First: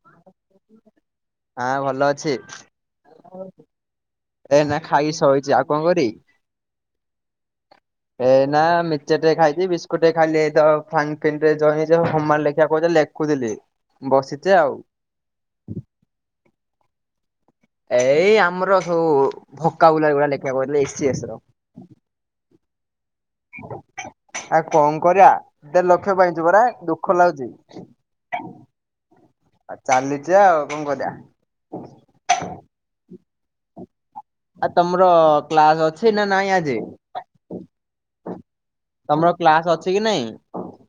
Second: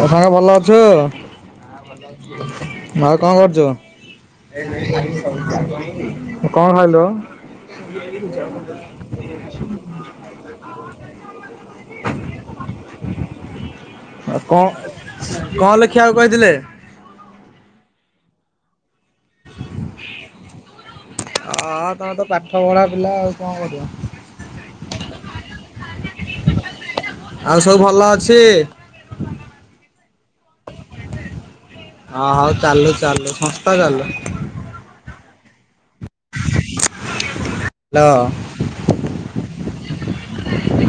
ଆଉ ସାଙ୍ଗ ଭଲ ଅଛୁ? ହଁ ଭଲ ଅଛି ଆଉ କଣ କରୁଛୁ? ଏଇନା ଖାଇକି ଶୋଇଛି ଆଉ କରିବି କଣ ହାଲୋ। ଏଇନା ମିକଚର ଟିକେ ଖାଇଛି, ବିସ୍କୁଟ ଟିକେ ଖାଇଲି ଏଇ ତ ଫନ ପିନ ରେ ନିଜ ନିଜ ହୋମ ୱାର୍କ ଲେଖିବା ଗୋଟେ ଲେଖୁଥିଲି। ଆଉ କଣ କଣ ଲେଖିବାକୁ କହିଥିଲେ? ଏଇ ଆମର ଭୋକାବୁଲାରି ଗୁଡା ଲେଖିବାକୁ କହିଥିଲେ ଏସ ସି ଏସ ର। ହେଲା ଆଉ କଣ କରିବା? ଆ କଣ କରିବା, ଦେଢ ଲକ୍ଷ ପାଇଛ ପରା ଦୁଃଖ ଲାଗୁଛି। ଆଉ ସବୁ ଭଲ ଅଛି ଆଉ ଚାଲିଛି ଆଉ କଣ କରିବା? ହଁ ହଉ ଚାଲୁ ଚାଲୁ ସଂସ୍ଥା ଚାଲୁ। ଆଉ ତମର କ୍ଲାସ ଅଛି ନା ନାଇଁ ଆଜି, ହ୍ୟାଲୋ ତମର କ୍ଲାସ ଅଛି କି ନାଇଁ?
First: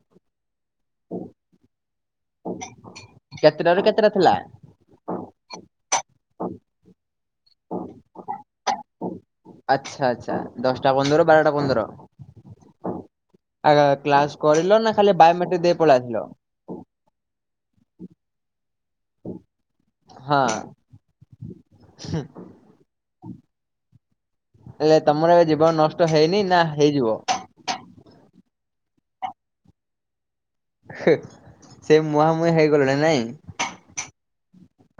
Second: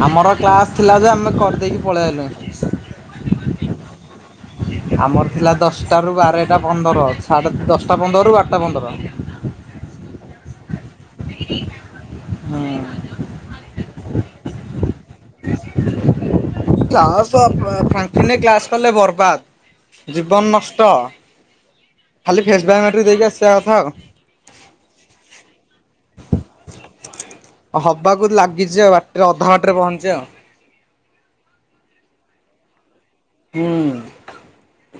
ଆମର କ୍ଲାସ ଥିଲା ଯେ, ଆମେ କରିଦେଇକି ପଳେଇ ଆଇଲୁ। କେତେଟାରୁ କେତେଟା ଥିଲା? ଆମର ଥିଲା ଦଶଟାରୁ ବାରଟା ପନ୍ଦର ଅଛି। ସାଢ଼େ ଦଶଟା ପନ୍ଦରରୁ ବାରଟା ପନ୍ଦର। ଟା ପନ୍ଦର ରୁ ବାରଟା ପନ୍ଦର? ହୁଁ ଆ କ୍ଲାସ କରିଲ ନା, ଖାଲି ବୟୋମେଟ୍ରିକ ଦେଇ ପଳେଇଆସିଲ? [unintelligible] କ୍ଲାସ କଲେ ବର୍ବାଦ ଜୀବନ ହଁ ନଷ୍ଟ। ଖାଲି ଫେସ ବାୟୋମେଟ୍ରିକ ଦେଇକି ଆସିବା କଥା ଆଉ। ହେଲେ ତମର ଏବେ ଜୀବନ ନଷ୍ଟ ହେଇନି ନା ହେଇଯିବ? ହବାକୁ ଲାଗିଛି, ଆଉ ବାଟରେ ଅଧା ବାଟରେ ରେ ପହଞ୍ଚି ଆଉ। ସେ ମୁହାଁମୁହିଁ ହେଇ ଗଲେଣି ନାଇଁ? ହୁଁ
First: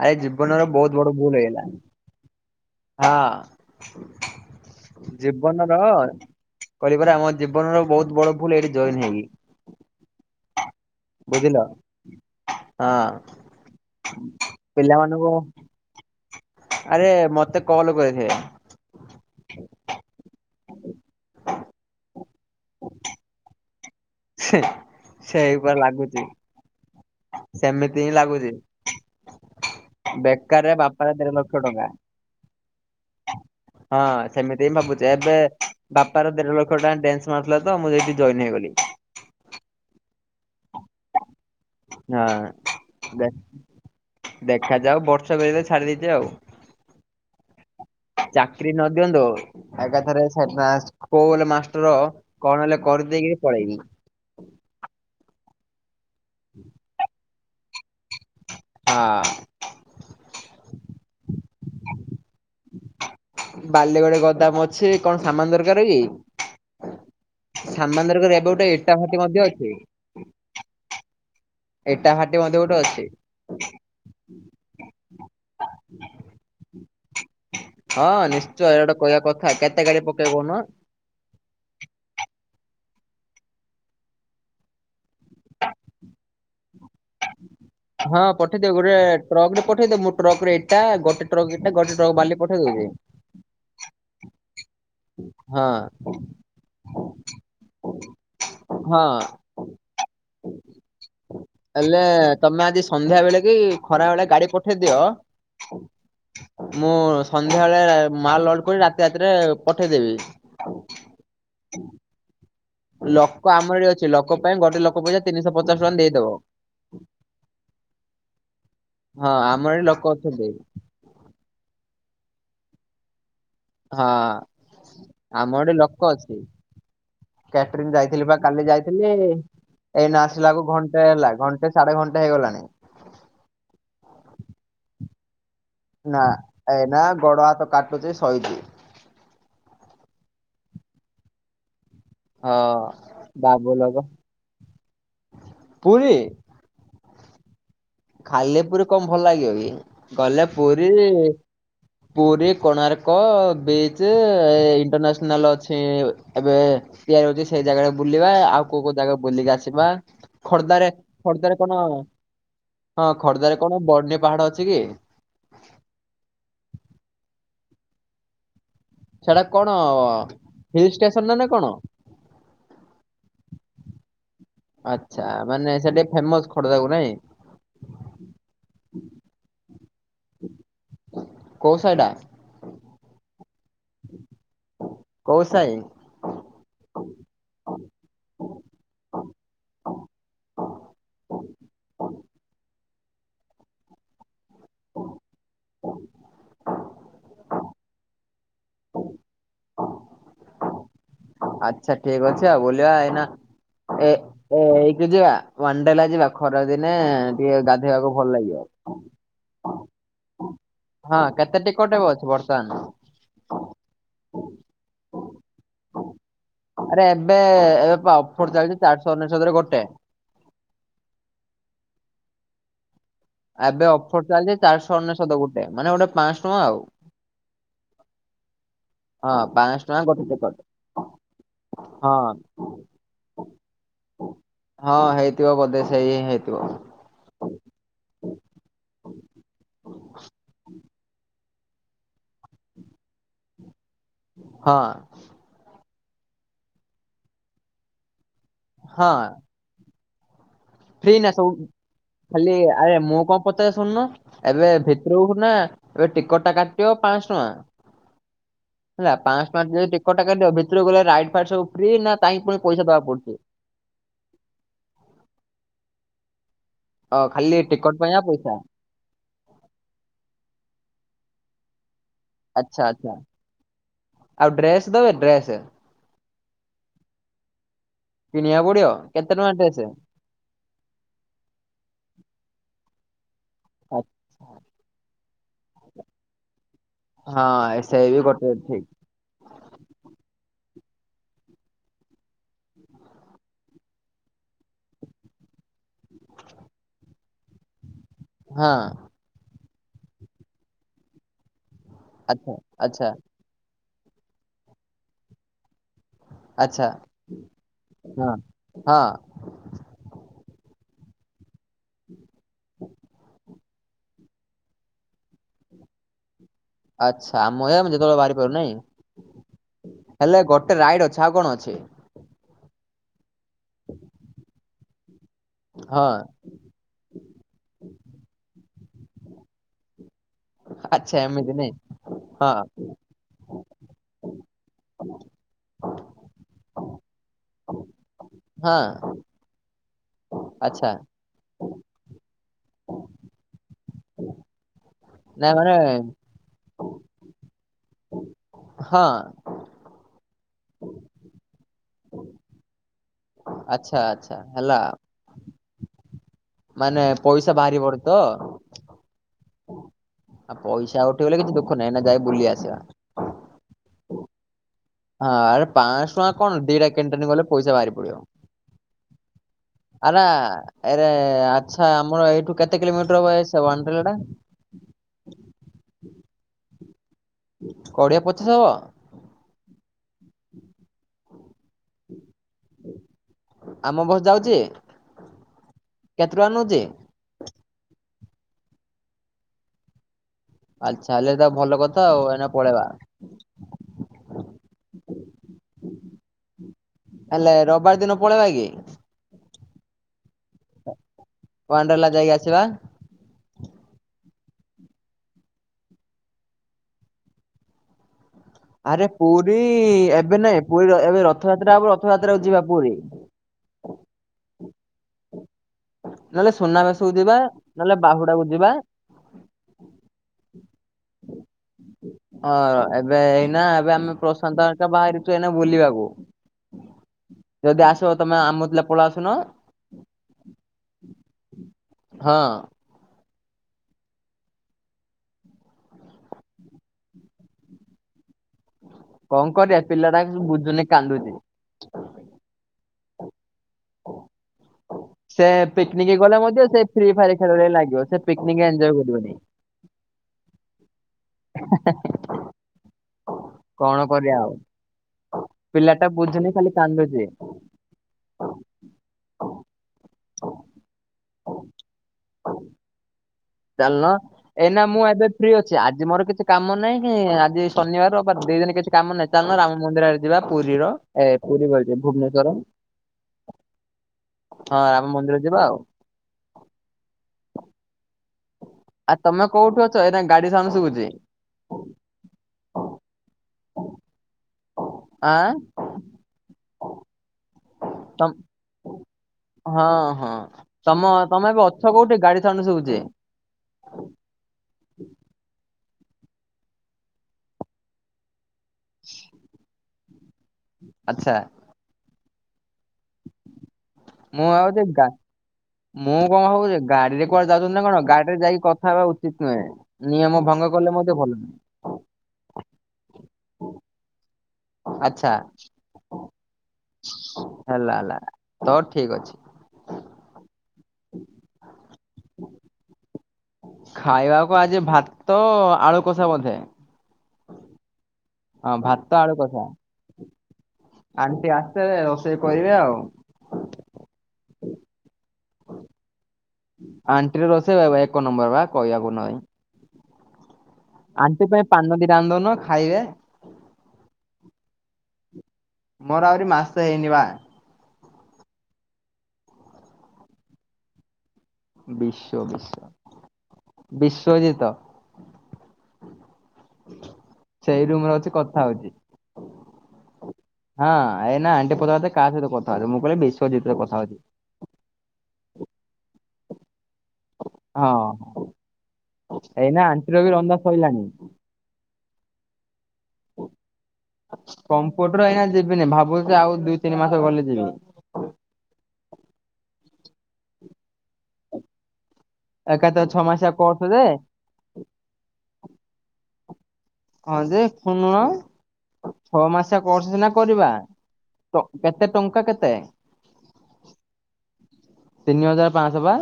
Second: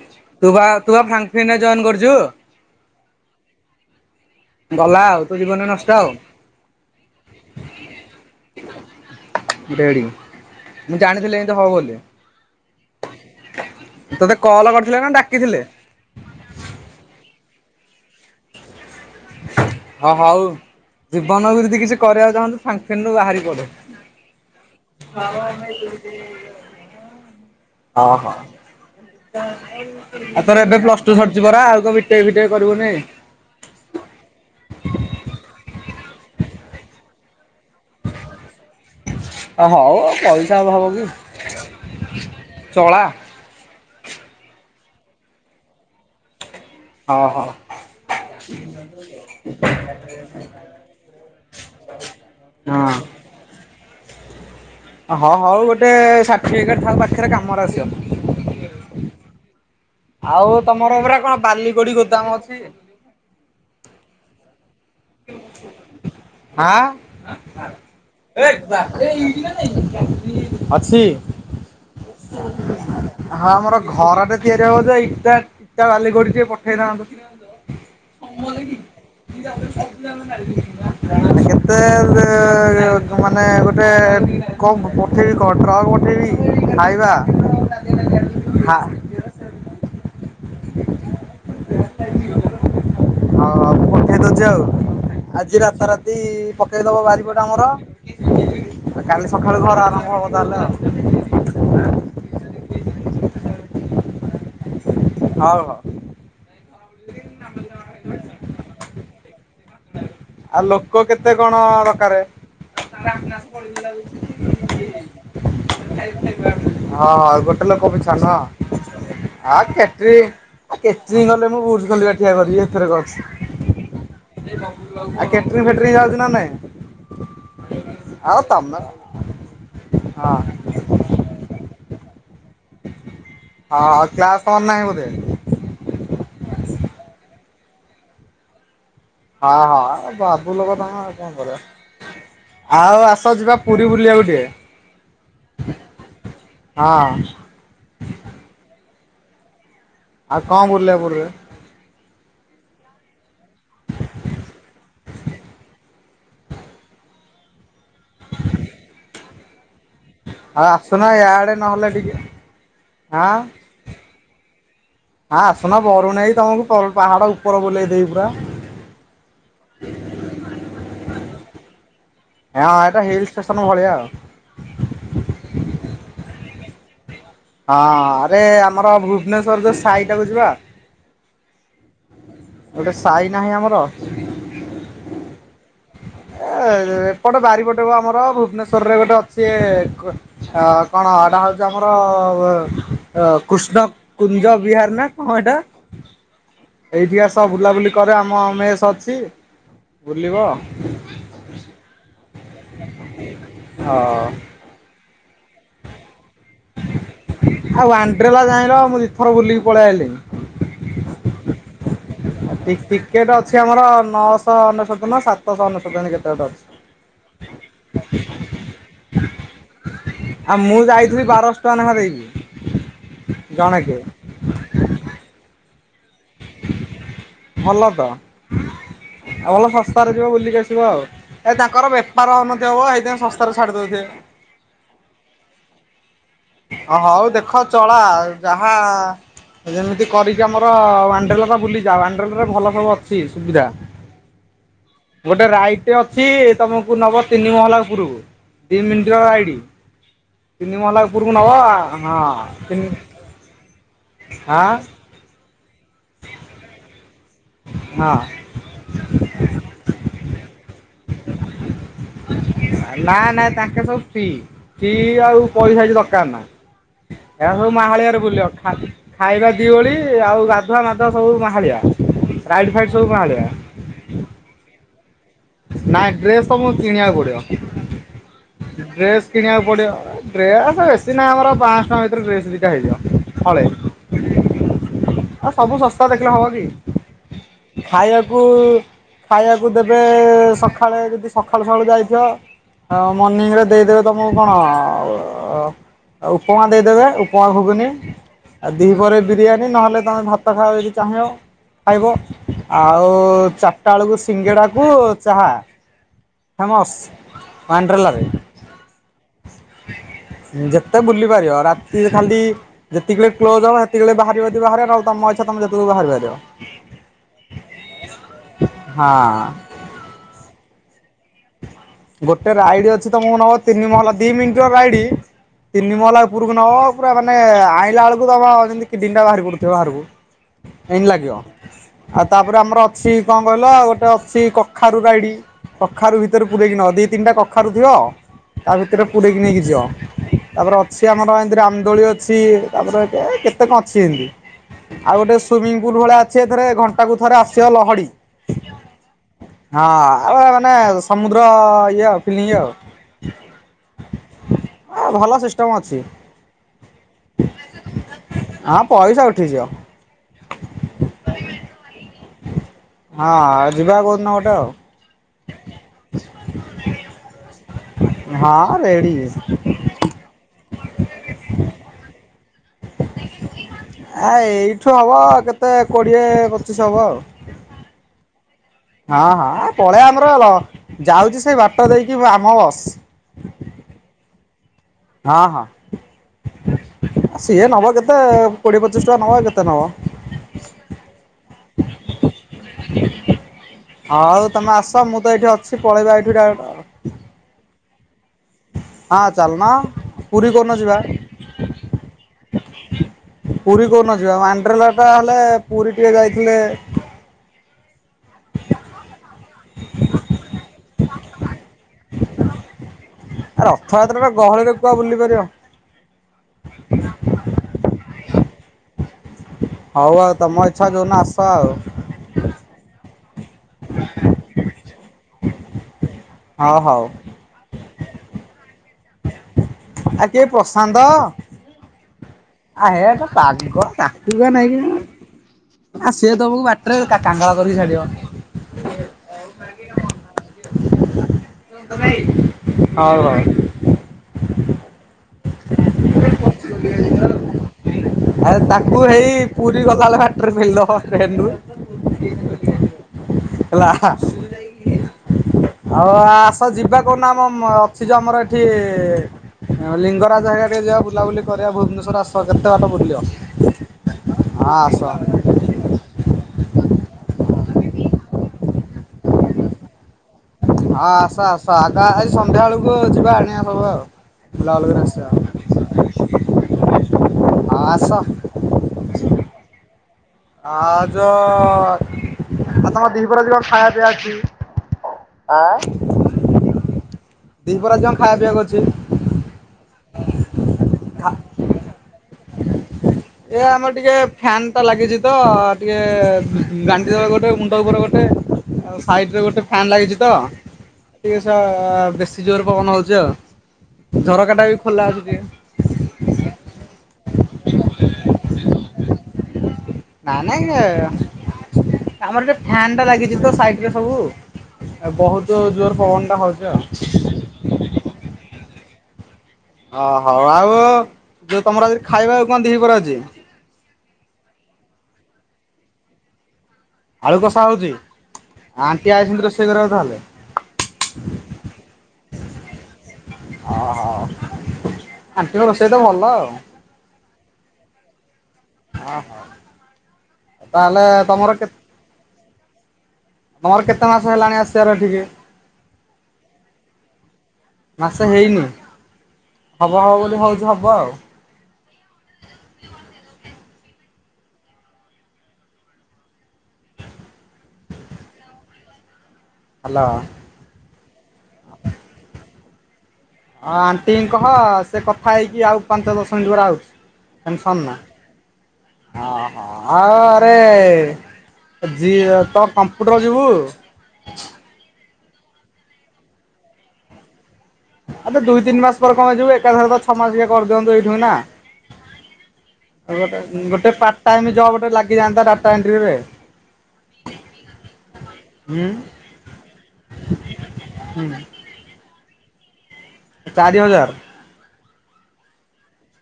ଆରେ ଜୀବନର ବା ବହୁତ ତୁ ବା ବଡ ଭୁଲ ଫ୍ରାଙ୍କ ଫି ରେ ହେଇଗଲା। ଜଏନ କରିଛୁ? ହଁ। ଭଲ। ଜୀବନର କହିବାର ଆମ ଜୀବନର ବହୁତ ବଡ ଭୁଲ ଏଇଠି ଜଏନ ହେଇକି। ରେଡି। ବୁଝିଲ, ହଁ। ତୋତେ କଲ୍ କରିଥିଲେ ନା ପିଲାମାନଙ୍କୁ ଡାକିଥିଲେ? ଆରେ ମତ କଲ କରିଥିଲେ। ହଁ ହଉ ଯନ୍ତୁ ଫ୍ରାଙ୍କ ଫେନ ରୁ ବାହାରି ପଡିବି। ସେଇପା ଲାଗୁଛି ସେମିତି ହଁ ହିଁ ହଁ ଲାଗୁଛି। ଆଉ ତୋର ବେକାରରେ ଏବେ ପ୍ଲସ ବାପାର ଟୁ ଦେଢ ସରିଛି ଲକ୍ଷ ପରା, ଆଉ ଟଙ୍କା। କଣ ବି ଟେକ ଫି ଟେକ ହଁ ସେମିତି ହଁ ଭାବୁଛି ଏବେ ବାପାର ଦେଢ ଲକ୍ଷ ଟଙ୍କା ଡେନ୍ସ ତ ମୁଁ ଯାଇଁ ଜଏନ ହେଇଗଲି। ହଉ ପଇସା ଅଭାବ କି? ହଁ ଚଳା ଦେ-ଦେଖାଯାଉ ବର୍ଷ କରେ ଛାଡି ଦେଇଛି ଆଉ। ହଁ ହୋ। [unintelligible] ଚାକିରି ନ ଦିଅନ୍ତୁ, ଏକାଥରେ ସେ [unintelligible] ସ୍କୁଲ୍ ମାଷ୍ଟର କଣ ହେଲେ ହଁ। କରିଦେଇକି ପଳେଇବି। ହଁ ହଉ ଗୋଟେ ସର୍ଟିଫିକେଟ ଥାଉ ପାଖରେ କାମରେ ଆସିବ। ହଁ। ଆଉ ତମର ପୁରା କଣ ବାଲି ଗୋଡି ଗୋଦାମ ଅଛି? ବାଲି, ଗୋଡି ଗୋଦାମ ଅଛି କଣ ସାମାନ ଦରକାର କି? ହାଁ? ସାମାନ ଦରକାର ଏବେ ଗୋଟେ ଇଟା ଭାଟି ମଧ୍ୟ ଅଛି [unintelligible] ଅଛି? ଇଟା ଭାଟି ମଧ୍ୟ ଗୋଟେ ଅଛି। ହଁ ଆମର ଘର ଟେ ତିଆରି ହବ ଯାଇ। ଇଟା-ଇଟା, ବାଲି, ଗୋଡି ଟିକେ ପଠେଇ ଥାନ୍ତ। ହଁ ନିଶ୍ଚୟ ଏଇ ଗୋଟେ କହିବା କଥା କେତେ ଗାଡି ପ କେତେ [inaudible] ମାନେ ଗୋଟେ କଣ ପଠେଇବି କହ ଟ୍ରକ୍ ପଠେଇବି, ଖାଇବା ହଁ ପଠେଇ ଦିଅ ଖା ଗୋଟେ ଟ୍ରକରେ ପଠେଇ ଦିଅ, ମୋ ଟ୍ରକ୍ ରେ ଇଟା, ଗୋଟେ ଟ୍ରକ ରେ ଇଟା ଗୋଟେ ଟ୍ରକ୍ ରେ ବାଲି ପଠେଇ ଦଉଚି। ହୁଁ। ହଁ ଆଉ ମୁଁ ପଠେଇ ଦଉଛ ଆଉ। ଆଜି ହଁ ରାତା ରାତି ପକେଇଦବ ବାରି ପଟେ ଆମର, ହଁ କାଲି ସକାଳୁ ଘର ଆରମ୍ଭ। ହବ ତାହେଲେ ଆଉ। ହେଲେ ତମେ ଆଜି ସନ୍ଧ୍ୟା ବେଳେ କି ଖରା ବେଳେ ଗାଡି ପଠେଇ ଦିଅ, ହଉ ହଉ ମୁଁ ସନ୍ଧ୍ୟାବେଳେ ମାଲ୍ ଲୋଡ୍ କରି ରାତି ରାତିରେ ପଠେଇଦେବି। ହଁ ଦକାରେ। [unintelligible] ଲୋକ ଆମର ଏଠି ଅଛି ଲୋକ ପାଇଁ ଗୋଟେ ଲୋକ ପିଛା ତିନିଶହ ପଚାଶ ଟଙ୍କା ଦେଇଦବ। ହଁ ହଁ ଗୋ ହେଲେ କମିଥାନ୍ତା ହଁ ଆ ଆମର ଏଠି ଲୋକ କେଟ୍ରି ଅଛନ୍ତି। କେଟ୍ରିଂ କଲେ ମୁଁ ବୁଲ ବୁଲିବା ଠିଆ କରିବି ଇଥେରେ କଣ ଅଛି। ଆଉ ହାଁ ଆମ କେଟରିଂ ଆଡେ ଫେଟରିଂ ଲୋକ ଯାଉଛି ନା ଅଛି। ନାଇଁ କ୍ୟାଟ୍ରୀଙ୍ଗ ଯାଇଥିଲି ଆଉ ବା କାଲି ତମେ ଯାଇଥିଲି। ଏଇ ନା ହଁ। ଆସିଲା କୁ ଘଣ୍ଟେ ହେଲା ଘଣ୍ଟେ ସାଢେ ଘଣ୍ଟେ ହେଇ ଗଲାଣି। ହଁ ଆଉ କ୍ଲାସ ତମର ନାହିଁ ବୋଧେ। ନା ଏଇନା ଗୋଡ ହାତ କାଟୁଛି ଶଇଚି। ହଁ ହଁ ବାବୁ ଲୋକ ତମେ ଆଉ କଣ କରିବ। ହଁ ଆଉ ଆସ ଯିବା ବାବୁ ପୁରୀ ଲୋକ ବୁଲିଆକୁ ଟିକେ। ପୁରୀ ହଁ। ଖାଲି ପୁରୀ କଣ ଭଲ ଲାଗିବ କି ଆଉ ଗଲେ କଣ ପୁରି। ବୁଲିବା ପୁରୀରେ? Puri, Konark, beach, international ଅଛି। ଏବେ ତିଆରି ହଉଛି ସେଇ ଜାଗାରେ ବୁଲିବା ଆଉ କୋଉ କୋଉ ଜାଗା ବୁଲିକି ଆସି। ଆଉ ଆସୁନ ୟାଡେ କଣ ନହେଲେ ଟିକେ। ହଁ ଖୋର୍ଦ୍ଧାରେ କଣ ହାଁ ବରୁଣେଇ ପାହାଡ ଅଛି କି ହଁ ଆସୁନ ବରୁଣେଇ ତମକୁ ପ ପାହାଡ ଉ ଉପର ବୁଲେଇ ଦେବି ପୁରା। ସେଟା କଣ ହିଲ ଷ୍ଟେସନ ନା ନା କଣ? ହଁ ଏଇଟା ହିଲ୍ ଷ୍ଟେସନ ଭଳିଆ ଆଉ ଆଛା ମାନେ ସେଠୀ ଫେମସ। ଖୋର୍ଦ୍ଧା କୁ ନାଇଁ। ହଁ ଆରେ ଆମର ଭୁବନେଶ୍ଵର ଯୋଉ ସାହି ଟାକୁ ଯିବା। କୋଉ ସାହିଟା ଗୋଟେ ସାଇ ନାହିଁ ଆମର। ହ ହ ଏ ଏପଟ ବାରିପଟେ ବା ଆମର ଭୁବନେଶ୍ୱର ରେ ଗୋଟେ ଅଛି ଏ -କ କଣ ହେଟା। ସେ ଯୋଉ ଆମର। ଅ କୃଷ୍ଣ କୁଞ୍ଜ ବିହାର ନା କଣ ହେଟା। ଏଇଠି ଆସ ବୁଲାବୁଲି କର ଆମ ମେଷ ଅଛି ବୁଲିବ। ଆଚ୍ଛା ଠିକ ଅଛି ଆଉ ବୁଲିବା ଏଇନା ହଁ ଏ ଏଇକି ଯିବା। ୱାନଡେଲା ଯିବା ଖରା ଦିନେ ଟିକେ ଗାଧେଇଆକୁ ଭଲ ଲାଗିବ। ଦି ଥର ବୁଲିକି ପଳେଇ ଆଇଲିଇଁ। ହଁ କେତେ ଟିକଟ ଏବେ ଅଛି ବର୍ତ୍ତମାନ ଟିକେଟ ଅଛି ଆମର ନଅଶ। ଶ ଅନେଶୋତ ନା ସାତଶ ଅନେଶୋତ ଏମତି କେତେ ଗୋଟା ଅଛି। ଆରେ ଏବେ ଏବେ ପା ଅଫର ଚାଲିଛି ଚାରିଶ ଅନେଶୋତ ରେ ଗୋଟେ। ବାରଶ ଟଙ୍କା ନେଖା ଦେଇକି। ଏବେ ଜଣକେ ଅଫର ଚାଲିଛି ଚାରିଶ ଅନେଶୋତ ଗୋଟେ ମାନେ ଗୋଟେ। ପାଆଁସ ଟଆଁ ଆଉ। ଭଲ ତ ହଁ ଆଉ ଭଲ ପାଞ୍ଚଶହ ଟଙ୍କା ଶସ୍ତାରେ ଗୋଟେ ଯିବ ଟିକେଟ ବୁଲିକି ଆସିବ ଆଉ। ଏ ତାଙ୍କର ହଁ ବେପାର ହଉନଥିବ ମ ହେଇପାଇଁ ଶସ୍ତାରେ ଛାଡି ଦଉଥିବେ। ହ ହଁ ହେଇଥିବ ବୋଧେ ସେଇ। ହେଇଥିବ ହଉ ଦେଖ ଚଳା ଯାହା। ଯେମିତି କରିକି ଆମର ୱାନଡ୍ରେଲାଟା ବୁଲିଯାଅ ୱାନଡ୍ରେଲା ରେ ଭଲ ଭଲ ଅଛି ସୁବିଧା। ହଁ। ସେଠି ଅଛି ତମକୁ ନବ ତିନି ମହଲା ଉପରୁକୁ ଯିଏ ପିନିଥିବ ଆଇଡି। ଫ୍ରୀ ନା ସବୁ ଖାଲି ଆରେ ମୁଁ କଣ ପଚାରେ ଶୁଣୁନ। ଏବେ ହଁ ଭିତରୁକୁ ନା ଏବେ ଟିକଟ ଟା କାଟିିବ ପାଆଁଶ ଟଙ୍କା। ହଁ। ହେଲା ପାଆଁଶ ଟଙ୍କା ଦେଇ ଟିକଟ ଟା କାଟିବ ଭିତରକୁ ଗଲେ ରାଇଡ ଫାଇଡ ସବୁ ଫ୍ରି ନା ତାଇଁକି ପୁଣି ପଇସା ଦବାକୁ ନା ପଡୁଛି। ନା ତାଙ୍କେ ସବୁ ଫ୍ରି ଆଉ ପଇସା କିଛି ଦକାର ନା। ଅ ଏରା ଖାଲି ସବୁ ଟିକଟ ପାଇଁ ମାହାଳିଆରେ ଆ ବୁଲିବ ପଇସା ଖା ଖାଇବା ଦି ଓଳି ଆଉ ଗାଧୁଆ ମାଧୁଆ। ସବୁ ମାହାଳିଆ ରାଇଟ ଆଚ୍ଛା ଫାଇଟ୍ ସବୁ ଆଚ୍ଛା ମାହାଳିଆ। ଆଉ ଡ୍ରେସ ଦେବେ ଡ୍ରେସ ନାଇଁ ଡ୍ରେସ ତମକୁ କିଣିବାକୁ ପଡିବ। ଦିନିଆ। ଡ୍ରେସ କିଣିବାକୁ ପଡିବ ଡ୍ରେସ ବେଶୀ ନାହିଁ ଆମର ପାଆଁସ ଟଙ୍କା ଭିତରେ ଡ୍ରେସ୍ ଦିଟା ହେଇଯିବ। ହଳେ ଆଉ ସବୁ ଶସ୍ତା ଦେଖିଲେ ହବ କି? ଖାଇବାକୁ ଖାଇବାକୁ ଦେବେ ସ ଖାଳେ ଯଦି ସଖାଳୁ ସଖାଳୁ ଯାଇଥିବ। ଆ ମନିଙ୍ଗ ରେ ଦେଇଦେବେ ତମକୁ କଣ ଅ ଆଉ ଉପମା ଦେଇଦେବେ ଉପମା ଘୁଗୁନି। ଆ ଦି ପରେ ବିରିୟାନୀ ନହେଲେ ତମେ ଭାତ ଖାଅ ଯଦି ଚାହିଁବ। ଖାଇବ ଆଉ ଚାରିଟା ବେଳକୁ ସିଙ୍ଗେଡାକୁ ଚାହା। ଆଚ୍ଛା ଫେମସ ଆଣ୍ଡ୍ରଲାରେ। ହଁ ହଁ ଯେତେ ବୁଲି ପାରିବ ରାତି ଖାଲି ଯେତିକ କ୍ଲୋଜ ହବ ହେ ତିକିବେଳେ ବାହାରିବ ଯଦି ବାହରିବ ନ ହେଲେ ତମ ଇଛା ତମେ ଯେତବେଳୁକୁ ବାହାରିପାରିବ। ଆଛା ଆମ ଇଏ ଆମେ ଯେତବେଳେ ବାହାରି ପାରୁନାଇଁ ହଁ। ହେଲେ ଗୋଟେ ରାଇଡ ଅଛି। ଆଉ କଣ ଅଛି ଗୋଟେ ରାଇଡି ଅଛି ତମକୁ ନବ ତିନି ମହଲା ଦି ମିଣ୍ଟିର ରାଇଡି ତିନି ହଁ ମହଲା ଓପୁରୁକୁ ନବ ପୁରା ମାନେ ଆଇଁଲା ବେଳକୁ ତମ ଯେମିତି କିଡିନି ଟା ବାହାରି ପଡୁଥିବ ବାହାରକୁ। ଏଇନି ଆଚ୍ଛା ଲାଗିବ ଏମିତି ନାଇଁ ଆଉ ହଁ ତାପରେ ଆମର ଅଛି କଣ କହିଲ ଗୋ ଟେ ଅଛି କଖାରୁ ରାଇଡି କଖାରୁ ଭିତରେ ପୁରେଇକି ନବ ଦି ତିନଟା କଖାରୁ ଥିବ। ତା ହଁ ଭିତରେ ପୁରେଇକି ନେଇକି ଯିବ ତାପରେ ଆଚ୍ଛା ଅଛି ଆମର ଏମିତି ରାମଦୋଳି ଅଛି। ଚି ତାପରେ କେ କେତେ କଣ ଅଛି ଏମତି ଆଉ ଗୋଟେ ନାଇଁ ମାନେ ସୁମିଙ୍ଗ ପୁଲ ଭଳିଆ ଅଛି ଏଥିରେ ଘ ଣ୍ଟାକୁ ଥରେ ଆସିବ ଲହଡି। ହଁ। ହଁ ଆଉ ମାନେ ସମୁଦ୍ର ଇଏ ଆଉ ଫିଲିଙ୍ଗ ଆଉ। ଆଚ୍ଛା ଆଛା ହେଲା। ତ ମଛି। ମାନେ ପଇସା ବାହାରି ପଡେ ତ? ହଁ [unintelligible] ଆଉ ପଇସା ଉଠିଗଲେ କିଛି ଦୁଃଖ ନାହିଁ ନା ଯାଇ ବୁଲି ଆସିବା। ହଁ ଯିବା କୋଉ ଦିନ ଗୋଟେ ଆଉ। ହଁ ଆରେ ପାଆଁଶ ଟଙ୍କା କଣ ଦିଟା କ୍ୟାଣ୍ଟିନି ଗଲେ ପଇସା ଭାରି ପଡିବ ହଁ ରେଡି ଆରା। ଏରେ ଆଚ୍ଛା ଆମର ଏଇଠୁ କେତେ କିଲୋମିଟର ବୟସ? ଆ ଏଇଠୁ ହବ କେତେ କୋଡିଏ ପଚିଶ ହବ ଆଉ। କୋଡିଏ ପଚି ହଁ ହଁ ପଳେଇ ଆମର ଲ ଯାଉଚି ସେଇ ବାଟ ଦେଇକି ଆମ ବସ। ଆମ ବହୁତ ହଁ ହଁ କେତେ ଟଙ୍କା ନଉଛି? ସିଏ ନବ କେ ତେ କୋଡିଏ ପଚିଶ ଟଙ୍କା ନବ। କେତେ ନବ? ଆଚ୍ଛା ହେଲେ ତ ଭଲ କଥା ଆଉ ଏଇନା ପଳେଇବା। ହଉ ତମେ ଆସ ମୁଁ ତ ଏଠି ଅଛି ପଳେଇବା ଏଇଠୁ ଡାଇରେକ୍ଟ ଆଉ। ବାର ଦିନ ପଳେଇବା କି? ହଁ ଚାଲୁନ ପୁରୀ କୋଉ ଦିନ ଯିବା? ୱାଣ୍ଡେଲା ଯାଇକି ଆସିବା। ପୁରୀ କୋଉ ଦିନ ଯିବା? ୱାଣ୍ଡ୍ରେଲା ଟା ହେଲେ ପୁରୀ ଟିକେ ଯାଇଥିଲେ ଆରେ ପୁରୀ ଏବେ ନାଇଁ ପୁରୀ ର ଏବେ ରଥଯାତ୍ରା ହବ ରଥଯାତ୍ରାକୁ ଯିବା ପୁରୀ। ଆ ରଥଯାତ୍ରା ଟା ଗହଳିରେ କୁଆ ବୁଲି ପାରିବ? ନହେଲେ ସୁନାବେସକୁ ଯିବା ନହେଲେ ବାହୁଡାକୁ ଯିବା। ହଉ ଆଉ ତମ ଇଛା ଯୋଉ ଦିନ ଆସ ଆଉ। ନା ଏବେ ଆମେ ପ୍ରଶାନ୍ତ ହେରିକା ବାହାରିଚୁ ଏଇନା ବୁଲିବାକୁ। ହଁ ହଉ ଯଦି ଆସିବ ତମେ ଆମଥିଲେ ପଳେଇ ଆସୁନ। ଆ କିଏ ପ୍ରଶାନ୍ତ? ହଁ। [unintelligible] ଆ ସିଏ ତମକୁ ବାଟରେ କାଙ୍ଗାଳ କରିକି ଛାଡି଼ବ। କଣ କରିବା ପିଲାଟା କିଛି ବୁଝୁନି କାନ୍ଦୁଚି। ହଉ ହଉ। ସେ ପିକନିକ୍ ଗଲେ ମଧ୍ୟ ସେ ଫ୍ରି ଫାୟାର ଖେଳରେ ଲାଗିବ। ସେ ଆରେ ପିକନିକ ଏଞ୍ଜୟ ତାକୁ ହେଇ କରିବନି ପୁରୀ ଗଲାବେଳେ ବାଟରେ ପେଳିଦବ ଟ୍ରେନ ରୁ କଣ କରିବା ଆଉ। ପିଲାଟା ଆଉ ବୁଝୁନି ଆସ ଖାଲି ଯିବା କାନ୍ଦୁଛି କହୁନ ଆମ ଅଛି ଯେ ଆମର ଏଠି ଆଉ ଲିଙ୍ଗରାଜ୍ ହେଇକା ଟିକେ ଯିବା ବୁଲାବୁଲି କରିବା ଭୁବନେଶ୍ବର ଆସ କେତେ ବାଟ ବୁଲିବ। ଚାଲୁନ ହଁ ଏଇନା ଆସ ମୁଁ ହଁ ଏବେ ଫ୍ରି ଅଛି ଆଜି ମୋର କିଛି କାମ ନାହିଁ। ହୁଁ ଆଜି ଶନିବାର ରବିବାର ଦି ଦିନି କିଛି କାମ ନାହିଁ ଚାଲୁନ ରାମ ମନ୍ଦିର ଆଡେ ଯିବା ପୁରୀର ଏ ଆସ ଆସ ପୁରୀ ଆଗ କହିଲି ଆଜି ଭୁବନେଶ୍ଵର ସନ୍ଧ୍ୟା ବେଳକୁ ଯିବା ଆଣିବା ସବୁ ଆଉ। ହଁ ବୁଲାବୁଲି କରି ରାମ ଆସିବା ମନ୍ଦିର ଯିବା ଆଉ। ହଁ ଆସ। ଆଉ ତମେ କୋଉଠୁ ଅ ଆ ଯ ଆଉ ତମ ଦ୍ବିପ୍ରହର ଆଜି କଣ ଖାଇବା ପିଇବା ହେଇଛି? ଆଁ ହଁ ହଁ ତମ ଖା ତମେ ଅ ଅଛ କୋଉଠି ଗାଡ଼ି ସାଉଣ୍ଡୁ ଶୁଭୁଚି? ଏ ଆମର ଟିକେ ଫ୍ୟାନ ଟା ଲାଗିଛି ତ ଟିକେ [unintelligible] ଗୋଟେ ମୁଣ୍ଡ ଉପରେ ଗୋଟେ ଆଉ ସାଇଡ଼୍ ରେ ଗୋଟେ ଫ୍ୟାନ୍ ଲାଗିଛି ତ। ଆଚ୍ଛା ଟିକେ [unintelligible] ବେଶୀ ଜୋର୍ ପବନ ହଉଛି ଆଉ। ମୁଁ ଝରକା ଟା ଆଉ ବି ଖୋଲା [unintelligible] ଅଛି ଟିକେ ମୁଁ କଣ ଭାବୁଛି ଗାଡ଼ି ରେ କୁଆଡ଼େ ଯାଉଛନ୍ତି ନା କଣ ଗାଡ଼ି ରି ଯାଇକି କ କଥା ହେବା ଉଚିତ୍ ନୁହେଁ। ନାଁ ନିୟମ ଭଙ୍ଗ ନାଇଁ କଲେ ମଧ୍ୟ ଭଲ ନୁହେଁ ଆମରେ ଫ୍ୟାନ ଟା ଲାଗିଛି ତ ସାଇଟ୍ ରେ ସବୁ। ଆ ଆଚ୍ଛା ବହୁତ୍ ଜୋ ଜୋର୍ ପବନ ଟା ହଉଛି ଆଉ‌। ହେଲା ହେଲା ତୋର ଠିକ୍ ଅଛି। ଓ ହଉ ଆଉ ଯୋଉ ତମର ଆଜି ଖାଇବା ଆଉ କଣ ଦି ପ୍ରହର ଆଜି? ଖାଇବାକୁ ଆଜି ଭାତ ଆଳୁ କଷା ବୋଧେ। ଆଳୁ କଷା ହଉଛି ହଁ ଭାତ ଆଣ୍ଟି ଆଳୁ ଆଇଥିଲେ କଷା ରୋଷେଇ କରିବାକୁ ତାହେଲେ। ଆଣ୍ଟି ଆସିଲେ ରୋଷେଇ କରିବେ ଆଉ। ଆଣ୍ଟି ଙ୍କ ରୋଷେଇ ତ ଭଲ ଆଉ। ଆଣ୍ଟି ରୋଷେଇ ଏକ ନମ୍ବର ବା କହିବାକୁ ନାହିଁ। ଓହୋ ତାହେଲେ ଆଣ୍ଟି ତମର କେ ପାଇଁ ପାନ ଦିଟା ଆଣି ଦଉନ ଖାଇବେ। ତମର କେତେ ମାସେ ହେଲାଣି ଆସିବାର ଏଠିକି? ମୋର ଆହୁରି ମାସେ ହେଇନି ବା ମାସେ ହେଇନି ହବ ହବ ବୋଲି ହଉଛି ହବ ଆଉ। ବିଶ୍ୱ [unintelligible] ବିଶ୍ୱଜିତ। ସେଇ ରୁମ୍ ରେ ଅଛି କଥା ହଉଛି। ହ୍ୟାଲୋ। ହଁ ଏଇନା ଆଣ୍ଟି ପଚାରୁଛନ୍ତି କାହା ସହିତ କଥା ହଉଚୁ। ଆଣ୍ଟି ଙ୍କି କହ ସେ କଥା ହେଇକି ଆଉ ପାଞ୍ଚ ଦଶ ମିନିଟ୍ ପରେ ଆଉଚି। ଟେନସନ୍ ହଁ ନାଁଇ ଅ ଏଇନା ହ ଆଣ୍ଟିର ଆଉ ବି ରନ୍ଧା ଆରେ ସଇଲାଣି [unintelligible] କମ୍ପ୍ୟୁଟର ଯିବୁ। କମ୍ପ୍ୟୁଟର ଆଜ୍ଞା ଯିବିନି ଭାବୁଛି ଆଉ ଦୁଇ ତିନି ମାସ ଗଲେ ଯିବି। ଆବେ ଦୁଇ ତିନି ମାସ ପରେ କଣ ପାଇଁ ଯିବୁ ଏକାଥର ତ ଛଅ ମାସିଆ କରିଦିଅନ୍ତୁ ଏଇଠୁ ଏଇନା। ଏକାଥରେ ଛଅ ଗୋଟେ ମାସିଆ କୋର୍ସ ଗୋଟେ ଯେ ପାର୍ଟ ଟାଇମ୍ ଜବ୍ ଟେ ଲାଗି ଯାଆନ୍ତା ଡାଟା ଏଣ୍ଟ୍ରି ରେ ହଁ ଯେ କୁନୁଅ। ହୁଁ ଛଅ ମାସଆ କୋର୍ସ ସିନା କରିବା ହୁଁ ଟ କେତେ ଟଙ୍କା କେତେ? ଚାରି ହଜାର। ତିନି ହଜାର ପାଞ୍ଚଶହ ପା।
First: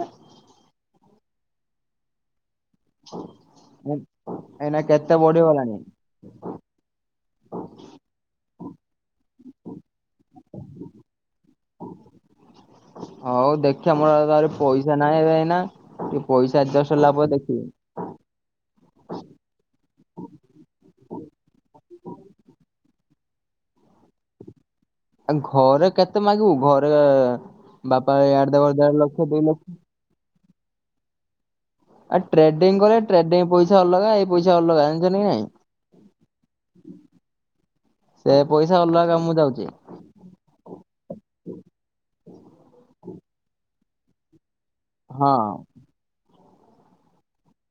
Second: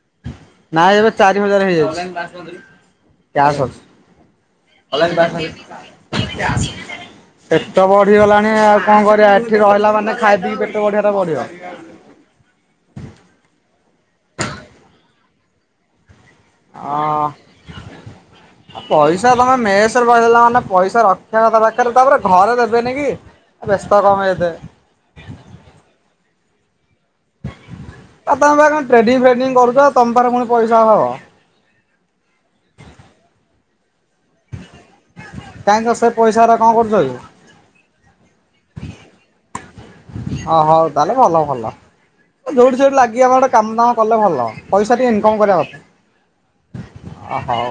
ନାଇଁ ଏବେ ଚାରି ହଜାର ହେଇଯାଇଚି। ଏ- ଏଇନା କେତେ ବଢିଗଲାଣି କ୍ୟାସେ ଅଛି। ପେଟ ବଢିଗଲାଣି ଆଉ କଣ କରିବା ଏଠି ରହିଲା ମାନେ ଖାଇ ପିଇି ପେଟ ବଢିବା ଟା ବଢିବ। ହଉ ଦେଖିବା ମୋ ପାଖରେ ପଇସା ନାହିଁ ଏଇନା। ପଇସା ଅ ଏଡଜଷ୍ଟ ହେଲା ପରେ ଦେଖିବି। ପଇସା ତମେ ମେସେରେ ରହିଲ ଦେଲ ମାନେ ପଇସା ରଖିବା କଥା [unintelligible] ଘରେ ଦେବେନିକି ବ୍ୟସ୍ତ କଣ ପାଇଁ ଏତେ ଘରେ କେତେ ମାଗିବ ଘରେ ରେ ବାପା ଆଉ ତମେ ବା ଆଠଧ କଣ ଦେଢ ଟ୍ରେଡିଂ ଲକ୍ଷ ଦୁଇ ଫ୍ରେଡିଂ କରୁଛ ଲକ୍ଷ ତମ ପାଖରେ ପୁଣି ପଇସା ହବ। [unintelligible] ପଇସା କଲେ ଟ୍ରେଂଡି ପଇସା ଅଲଗା। ଏ ପଇସା ଅଲଗା ଆଣିଛନ୍ତି କି କାହିଁକି ସେ ପଇସାରା କଣ ନାଇଁ? କରୁଛ କି ସେ ପଇସା ଅଲଗା କାମ କୁ ଯାଉଛି। ହଁ ହଉ ତାହେଲେ ଭଲ ଭଲ [unintelligible] କାମ ଦାମ କଲେ ଭଲ ପଇସା ଟିକେ ଇନକମ୍ ହଁ। କରିବା କଥା।